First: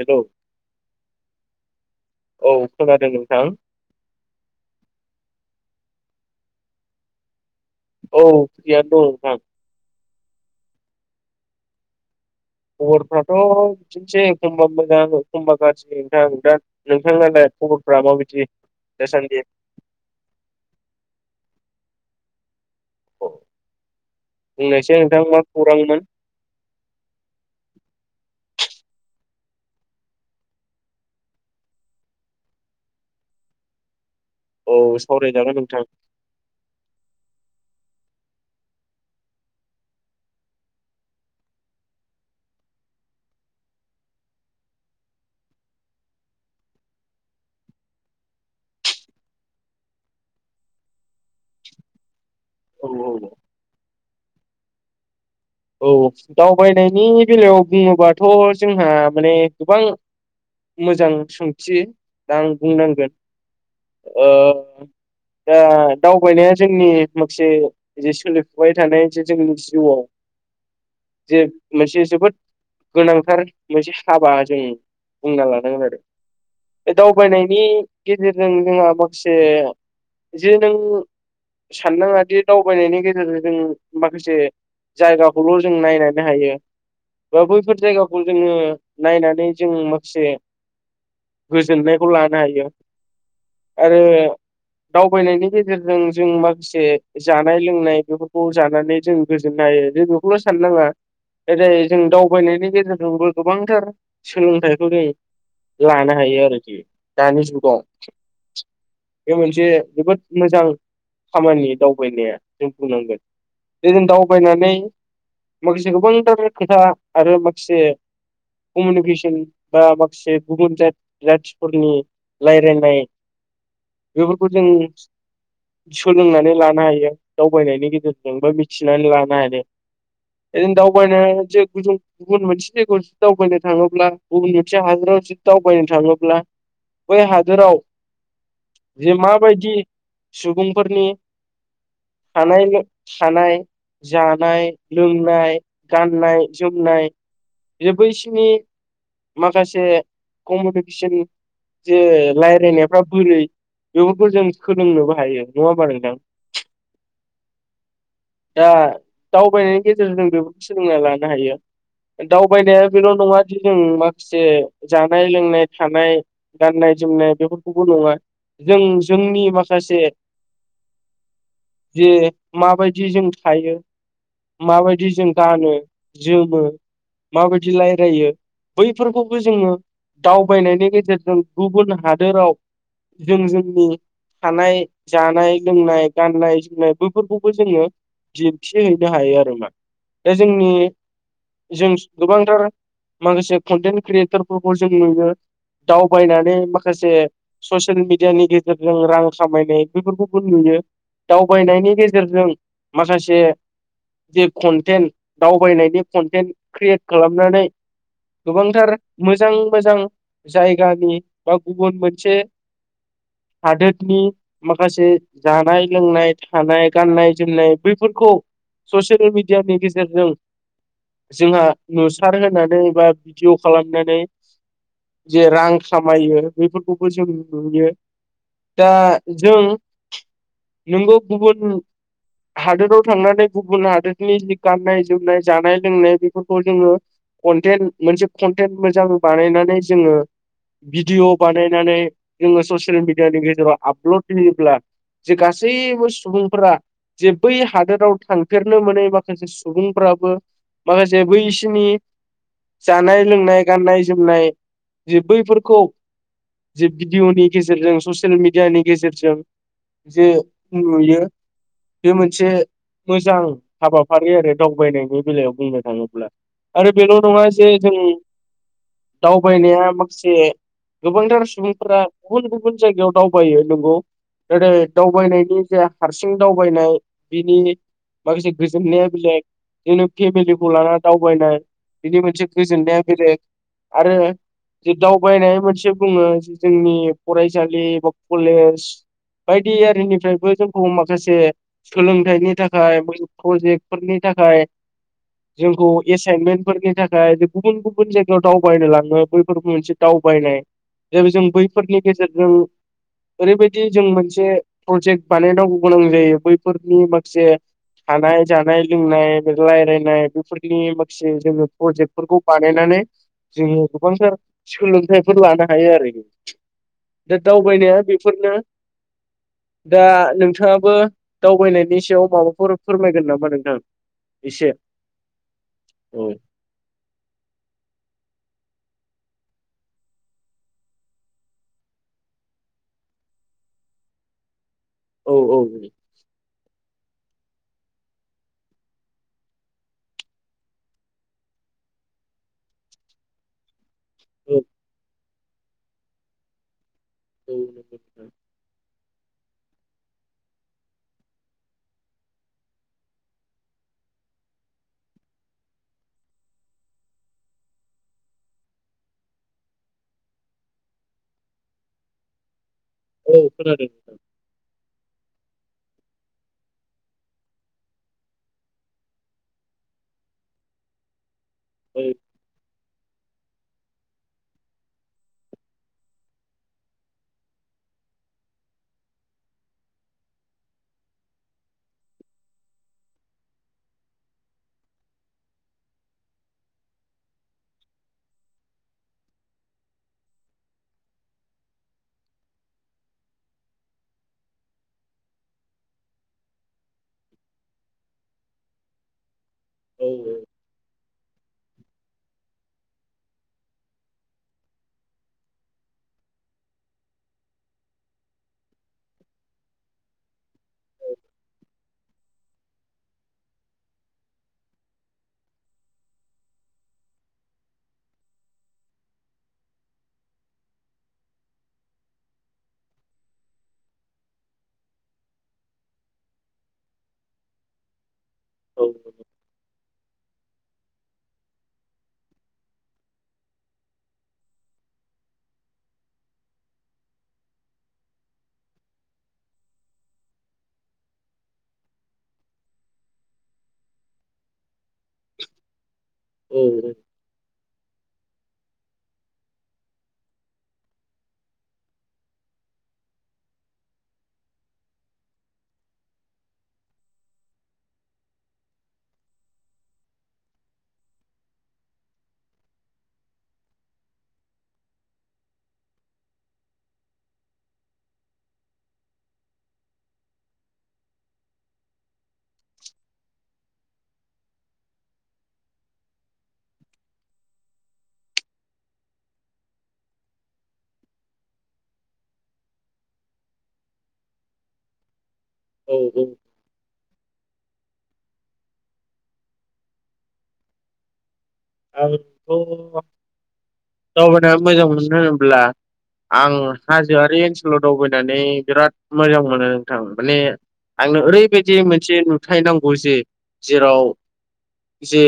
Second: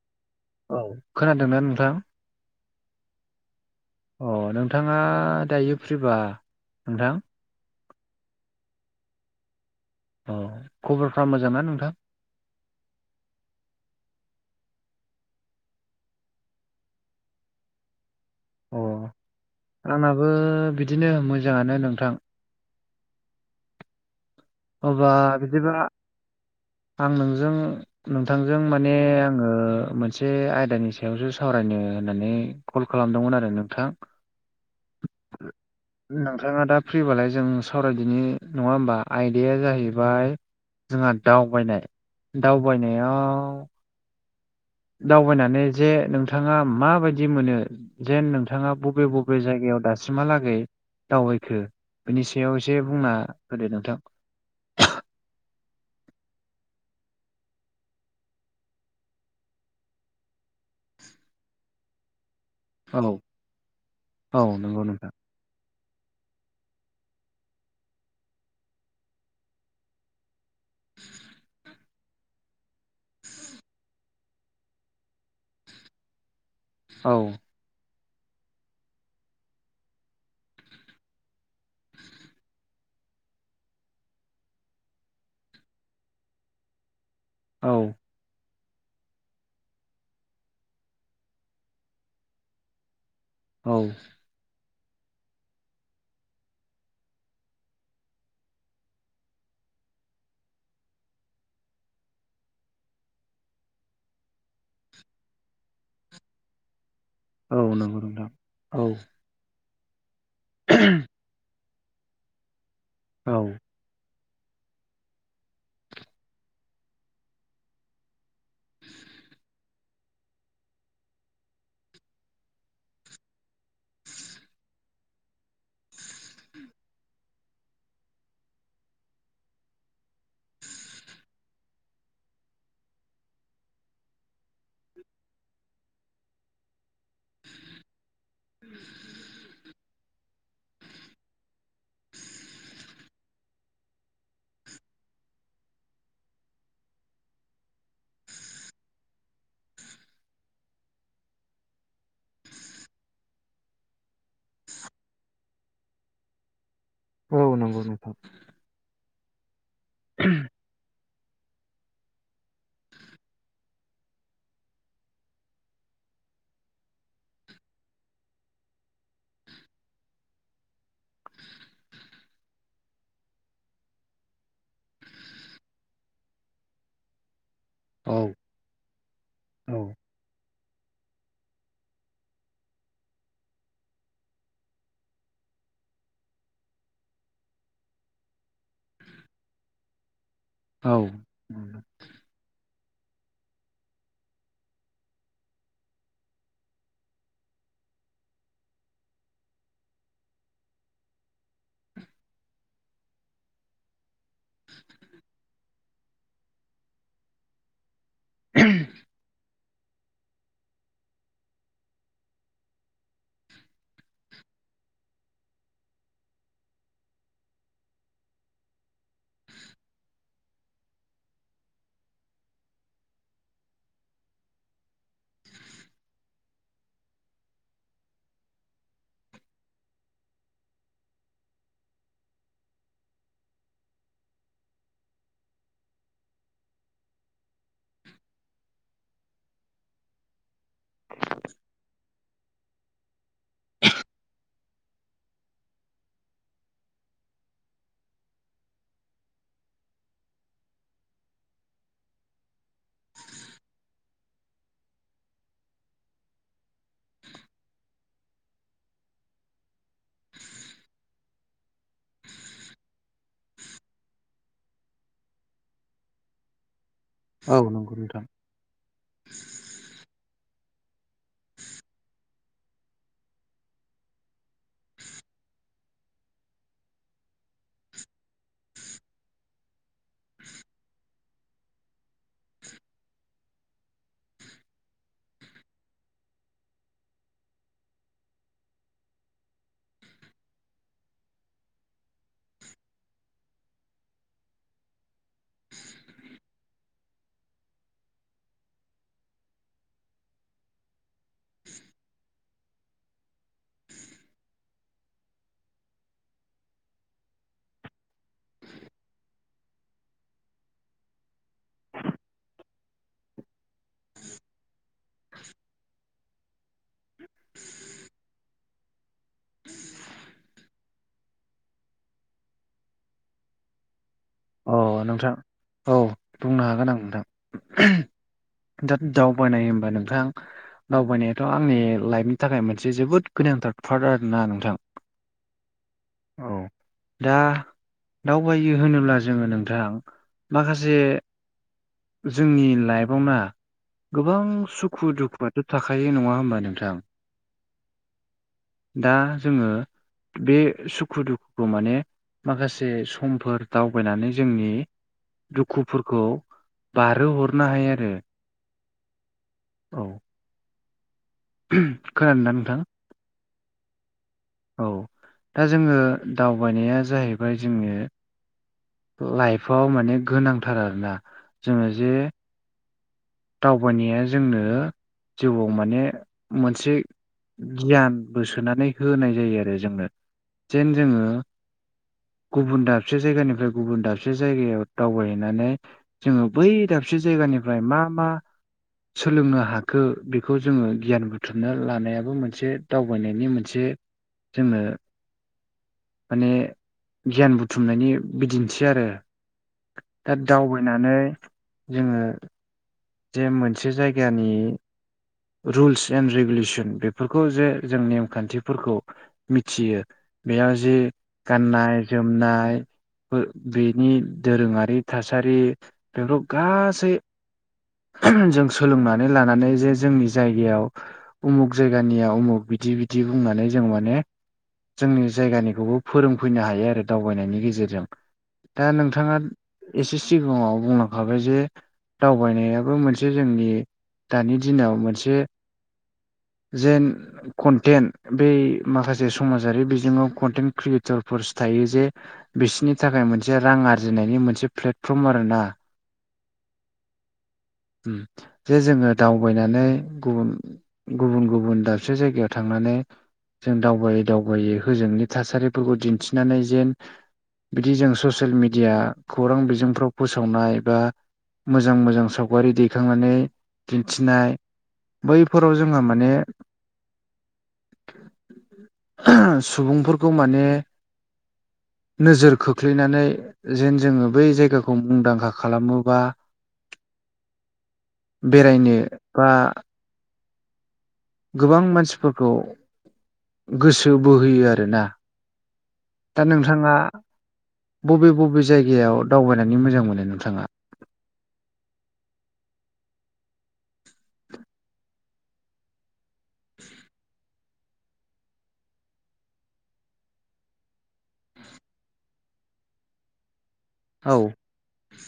हेल' औ खोनादोंना नोंथां। औ खोनादों नों सां अ नोंथाङा दायो फ्रिबा नोंथां। औ सय अ खबरफ्रा मोजां ना नोंथां। खबरफ्राथ'। बिाबननोै एखमबा मोजां एखमबा गाज्रि नोंथां दा नोंथांनालाय खबरफ माबायदि अ दसदि आंनाबो बिदिनो मोजाङानो नोंथां। बुंनायसै अब्ला नोंथां मा बिदिबा खौरांमोन आं नोंजों। नोंथांजों माने आङो मोनसे आयदानि सायावसो सावरायनो होननानै। कल खालामदोंमोन आरो नोंथां। औ सावरायदों ना नोंथां। नोंथाङा दा फ्रिबालाय जों सावरायदिनाय नङा होमबा? आयदाया जाहैबाय जोंहा दावबायनाय दावबायनायाव। दावबायनानै जे नोंथाङा माबायदि मोनो। जेन नोंथाङा बबे बबे जायगायाव दासिमहालागै दावबायखो। बिनि सायाव एसे औ बुंना औ होदो नोंथां। औ दावबायनायनि बेलायाव बुङोबाथ' जोंहा माने गोबां। मोजां सोंथि आं औ बुंनांगोन। औ नंगौ नोंथां दा दावबायनाया जोंनि माखसे जे सोलिफुबाय थानाय जे जोंनि जिउआव। [inaudible] जे मोनसे जोबोद गोनांथार मोनसे हाबा जों बुंना लानांगोन आरो। बे दा औ उफाय नायनि गेजेरजों जोंहा माखासे जा नों साननाङादि दावबायनायनि गेजेरजों जों माखासे। जायगाखौल' जों नायनानै हायो बा औ बैफोर जायगाखौ। जोङो नायनानै जों माखासे गोजोननायखौ लानो हायो। औ आरो दावबायनायनि गेजेरजों जों माखासे जानाय लोंनाय बेफोरखौ जानानै जोंङो। जों नायो जों बेखौल' साननो नङा। जरै जों दावबायनायनि गेजेरजोंबो गोबांथार सोलोंथाइखौ जायो। लानो हायो आरोखि दानि औ जुगाव। नंगौ नोंथां औ बे मोनसे जोबोद मोजां खामानि दावबायनाया जों बुंनांगोन। औ। जदिनो दावबायनानै माखासे गोबांथार खोथा आरो माखासे। कमिउनिकेसन बा माखासे गुबुन जा जाथिफोरनि। रायज्लायनाय बेफोरखौ जों सोलोंनानै लानो हायो दावबायनायनि गेजेरजों बा मिथिनानै लानो हायो। एदिन दाउबायाय न गुबुन मोनसे जायगायाव जुदि दावबायनो थाङोब्ला गुबुन मोनसे हादराव जुदि दावबायनो थाङोब्ला। बेय हाजाव जे माबायदि सुबुंफोरनि हानाय हानाय। जानाय लोंनाय गाननाय-जोमनाय बे बैसिनि माखासे कमिउनिकेसन जे रायज्लायनायफ्रा बोरै बेफोरखौ जों सोलोंनोबो हायो नङा होमबा नोंथां औ नंगौ नोंथां दा दावबायनायनि गेजेरजों बेफोरखौ सोलोंना लानो हायो दावबायनाया बेल' नङा दि जों माखासे जानाय लोंनाय थानाय गाननाय जोमनाय बेफोरखौबो नङा जों जोंनि माखासे जे माबायदि जों थायो माबायदि जों गानो जोमो माबायदि औ रायलायो बैफोरखौबो जोङो औ दावबायनायनि गेजेरजों गुबुन हादोराव जों जोंनि थानाय जानाय लोंनाय गाननाय जोमनाय बैफोरखौबो जोङो दिन्थि हैैनो हायो आरो मा दा जोंनि औ जों गोबांथार माखासे कन्टेन्ट क्रियेटरफोरखौ जों नुयो दावबायनानै माखासे ससियेल मिडियानि गेजेरजों रां खामायनाय बेफोरखौबो नुयो दावबायनायनि गेजेरजों माखासे जे कनटेन्ट दावबायनायनि कन्टेन्ट क्रियेट खालामनानै गोबांथार मोजां मोजां जायगानि बा गुबुन मोनसे हादोरनि माखासे जानाय लोंनाय थानाय गाननाय जोमनाय बैफोरखौ ससियेल मिडियानि गेजेरजों जोंहा नुसार होनानै बा भिडिअ' खालामनानै जे रां खामायो बेफोरखौबो जों नुयो दा जों नोंगौ गुबुन हादोराव थांनानै गुबुन हादोरनि जि गाननाय जोमनाय जानाय लोंनाय बेफोरखौ जोङो कनटेन्ट मोनसे कनटेन्ट मोजां बानायनानै जोङो भिडिय' बानायनानै जोङो ससियेल मिडियानि गेजेराव आपलड होयोब्ला जे गासैबो सुबुंफोरा जे बै हादोराव थांफेरनो मोनै माखासे सुबुंफ्राबो माखासे बैसिनि जानाय लोंनाय गाननाय जोमनाय जे बैफोरखौ जे भिडिअ'नि गेजेरजों ससियेल मिडियानि गेजेरजों जे नुयो बे मोनसे मोजां हाबाफारि आरो दावबायनायनि बेलायाव बुंनो थाङोब्ला आरो बेल' नङा औ जे नंगौ जों नोंथां दावबायनाया माखासे गोबांथार सुबुंफोरा गुबुन गुबुन जायगायाव दावबायो नंगौ ओरै दावबायनायनि जे हारसिं दावबायनाय बिनि माखासे गोजोननाया बेलेग दिनो फेमिलिखौ लानानानै दावबायनाय बिनि मोनसे गोजोननाया बेलेग आरो जे दावबायनाय मोनसे बुङो जोंनि फरायसालि बा कलेज बायदि इयारिनिफ्रायबो जोंखौ माख खासे सोलोंथाइनि थाखाय प्रजेक्ट फोरनि थाखाय जोंखौ एसाइनमेन्ट फोरनि थाखाय गुबुन गुबुन जायगायाव दावबायनो लाङो बैफोरबो मोनसे दावबायनाय जों बैफोरनि गेजेरजों ओरैबायदि जों मोनसे प्रजेक्ट बानायनांगौ गोनां जायो बैफोरनि माखासे हानाय जानाय लोंनाय बे रायलायनाय बेफोरनि माखासे जोङो प्रजेक्ट फोरखौ बानायनानै जोङो गोबांथार सोलोंथाइफोर लानो हायो आरोखि दा दावबायनाया बेफोरनो दा नों थाङाबो दावबायनायनि सायाव माबाफोर फोरमायगोन नामा नोंथां एसे अ नोंथां औ बुंनो हागोन आं नोंथां दा दावबायनाय होमबा नोंथां दावबायनायाथ आंनि लाइफनि थाखाय मोनसे जोबोद गोनांथार पार्ट आरोना नोंथां औ औ औ दा दावबायो होनोब्ला जोंङो नोंथां माखासे जोंनि लाइफआवना गोबां सुखु दुखुआथ थाख नंङा होमबा नोंथां औ नंगौ नोंथां दा जोंङो बे सुखु दुखुखौ माने माखासे समफोर दाउ दावबायनानै जोंनि दुखुफोरखौ बारहो हरनो हायो आरो औ खोनानोदा नोंथां औ खोनादों औ दा जोंङो दावबायनाया जाहैबाय जोंङो लाइफआव माने गोनांथार आरोना जोंङो जे दावबायनाया जोंनो जिउआव माने मोनसे गियानबो सोनानै होनाय जायो आरो जोंनो जेन जोङो गुबुन दाबसे जायगानिफ्राय गुबुन दाबसे जायगायाव दावबायहैनानै जोङो बै दाबसे जायगानिफ्राय मा मा सोलोंनो हाखो बेखौ जोङो गियान बुथुमनो लानायाबो मोनसे दावबायनायनि मोनसे जोङो माने गियान बुथुमनायनि बिदिन्थि आरो औ दा दावबायनानै जोंङो जे मोनसे जायगानि रुल्स एन्ड रेगुलेसन बेफोरखौ जे जों नेमखान्थिफोरखौ मिथियो बेया जे गाननाय जोमनाय बेनि दोरोंङारि थासारि बेफोराव गासै जों सोलोंनानै लानानै जे जोंनि जायगायाव उमुग जायगानिया उमुग बिदि बिदि बुंनानै जों माने जोंनि जायगानिखौबो फोरोंफैनो हायो आरो दावबायनायनि गेजेरजों औ दा नोंथाङा एसे सिगाङाव बुंलांखाबायजे दावबायनायाबो मोनसे जोंनि दानि दिनाव मोनसे जेन कन्टेन्ट बै माखासे समाजारि बिजोङाव कन्टेन्ट क्रियेटरफोरस थायोजे बिसनि थाखाय मोनसे रां आरजिनायनि मोनसे प्लेटफर्म आरोना औ नंगौ उम जे जोङो दावबायनानै गुबुन गुबुन गुबुन दाबसे जायगायाव थांनानै जों दावबायै दावबायै होजोंनि थासारिफोरखौ दिन्थिनानै जेन बिदि जों ससियेल मिडिया खौरां बिजोंफ्राव फोसावनाय बा मोजां मोजां साव गारि दैखांनानै दिन्थिनाय बैफोराव जोंहा माने सुबुंफोरखौ माने नोजोर खोख्लैनानै जेन जोङो बै जायगाखौ मुंदांखा खालामो बा बेरायनो बा गोबां मानसिफोरखौ गोसो बोहोयो आरोना औ जों दा नोंथाङा बबे बबे जायगायाव दावबायनानै मोजां मोनो नोंथाङा आंथ दावबायनानै मोजां मोनो होनोब्ला आं हाजोआरि ओनसोलाव दावबायनानै बिराद मोजां मोनो नोंथां माने आंनो ओरैबायदि मोनसे नुथाय नांगौ जे जेराव। औ। जे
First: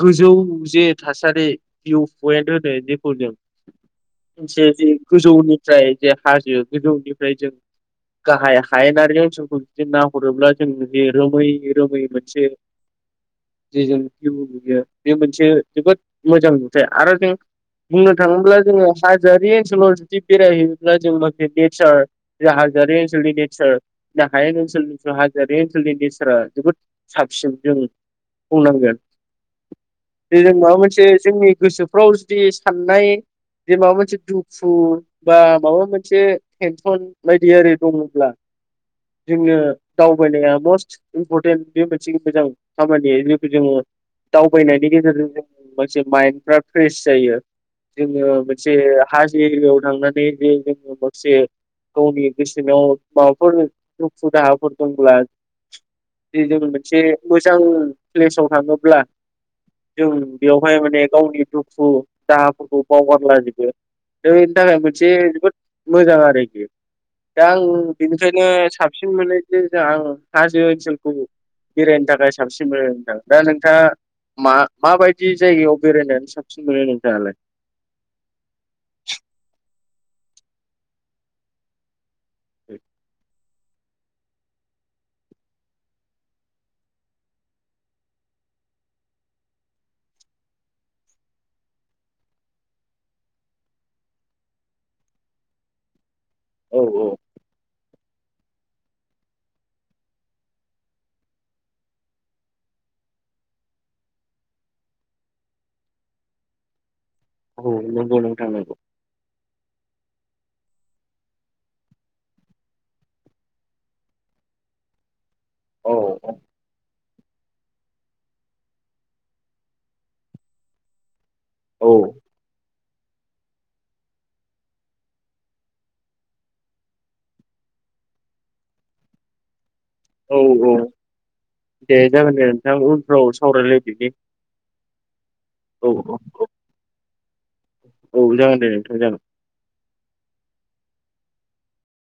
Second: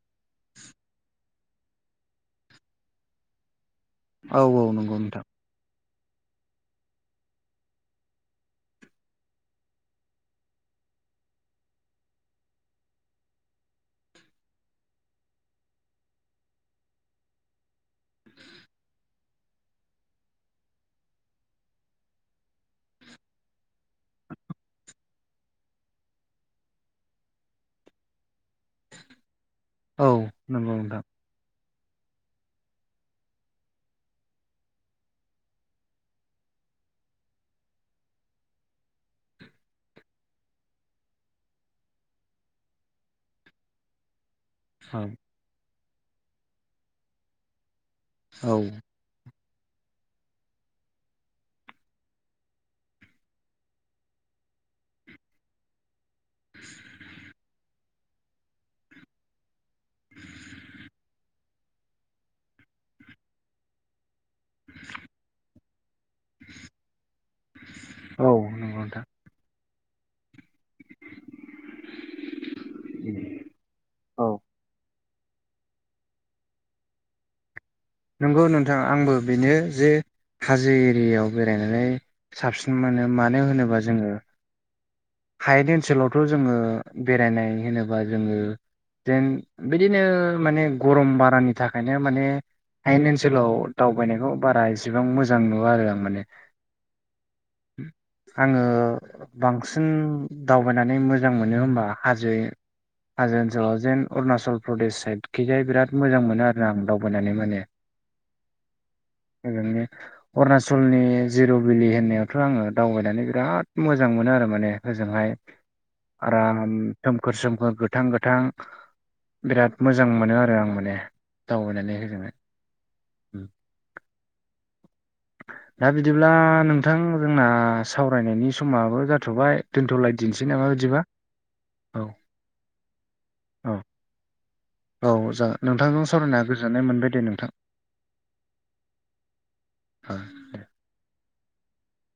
गोजौ ज थासारि भिउ पइन्ट होनो जेखौ जों औ मोनसे औ ज नंगौ नोंथां गोजौनि फफ्राय जे हाजो गोजौनिफ्राय जों गाहाय हायेनारि ओनसोलखौ जुदि नाहरोब्ला जों जि रोमै रोमै मोनसे। [inaudible] जे जों भउ लुैयो बे मोनसे जोबोद मोजां नुथाय आरो जों बुंनो थाङोब्ला जोङो हाजोआरि ओनसोलाव जुदि बेरायहैयोब्ला जों माखे नेचार। जों हाजारि ओनसोलनि ने हाय ओनसोलनि। हाजो बे ओनसोलनि नेचारा जोबोद साबसिन जों बुंनांगोन औ जे जों नंगौ माबा नोंथां मोनसे जोंनि गोसोफ्राव जुदि साननाय जे माबा मोनसे दुखु बा माबा मोनसे टेनसन बायदि आररि दङब्ला। जोंङनो दावबायनाया मस्ट इम्परटेन्ट बे मोनसे मोजां खामानि ज जोङो दावबायनाय। औ गेजेरजों मोन माइ फ्रेस ज जो औ मोनसे। [unintelligible] दनि द माबास द हा फरथ ग्ला ज जों मोनसे मोजां प्लेसाव थाङोब्ला। जों बेवहाय माने गावनि दुखु दाहाफोरखौ बावगारलाजोबो द बेनि थाखाय मोनसे जोबोद मोजां आरोखि दा आं बेनिखायनो नंगौ नोंथां साबसिन मोनो। आं हाजो ओनसोलखौ बेरायनो थाखाय साबसिन मोनो नोंथां दा नोंथाङा। औ। माबायदि जायगायाव बेरायनानै साबसिन मोनो नोंथाङालाय नंगौ नोंथां आंबो बेनो जे हाजो एरियाव बेरायनानै। साबसिन मोनो मानो होनोबा जोङो। हायारि ओनसोलावथ' जोङो बेरायनाय होनोबा जोङो। जेन बिदिनो माने गरम बारानि थाखायनो माने आंनि ओनसोलाव दावबायनायखौ बारा एसेबां मोजां नुवा आरो आं माने। औ औ। आङो बांसिन जों दावबायनानै मोजां मोनो होमबा हाजो। हनस जेन अरुणाचल प्रदेश साइदखिजाय बिराद मोजां मोनो आरो आं दावबायनानै। औ नगल थौ। बिओ। अरुणाचलनि जिर' बिलि होननायावथ' आङो दावबायनानै बिराद मोजां मोनो आरो माने। फोरजोंहाय औ आराम। सोमखोर सोमखोर गोथां गोथां बिराद मोजां मोनो आरो आं माने औ दावबायनानै होगोन। दा बिदिब्ला नोंथां जोंना सावरायनायनि समाबो जाथ'बाय दोन्थ'लाय। औ औ दे जागोन दे नोंथां उनफ्राव औ सावरायलायदनि। औ जा नोंथांजों औ सरायनाया गोजोननाय मोनबाय दे नोंथां। औ जागोन दे नोंथां जागोन ओ दे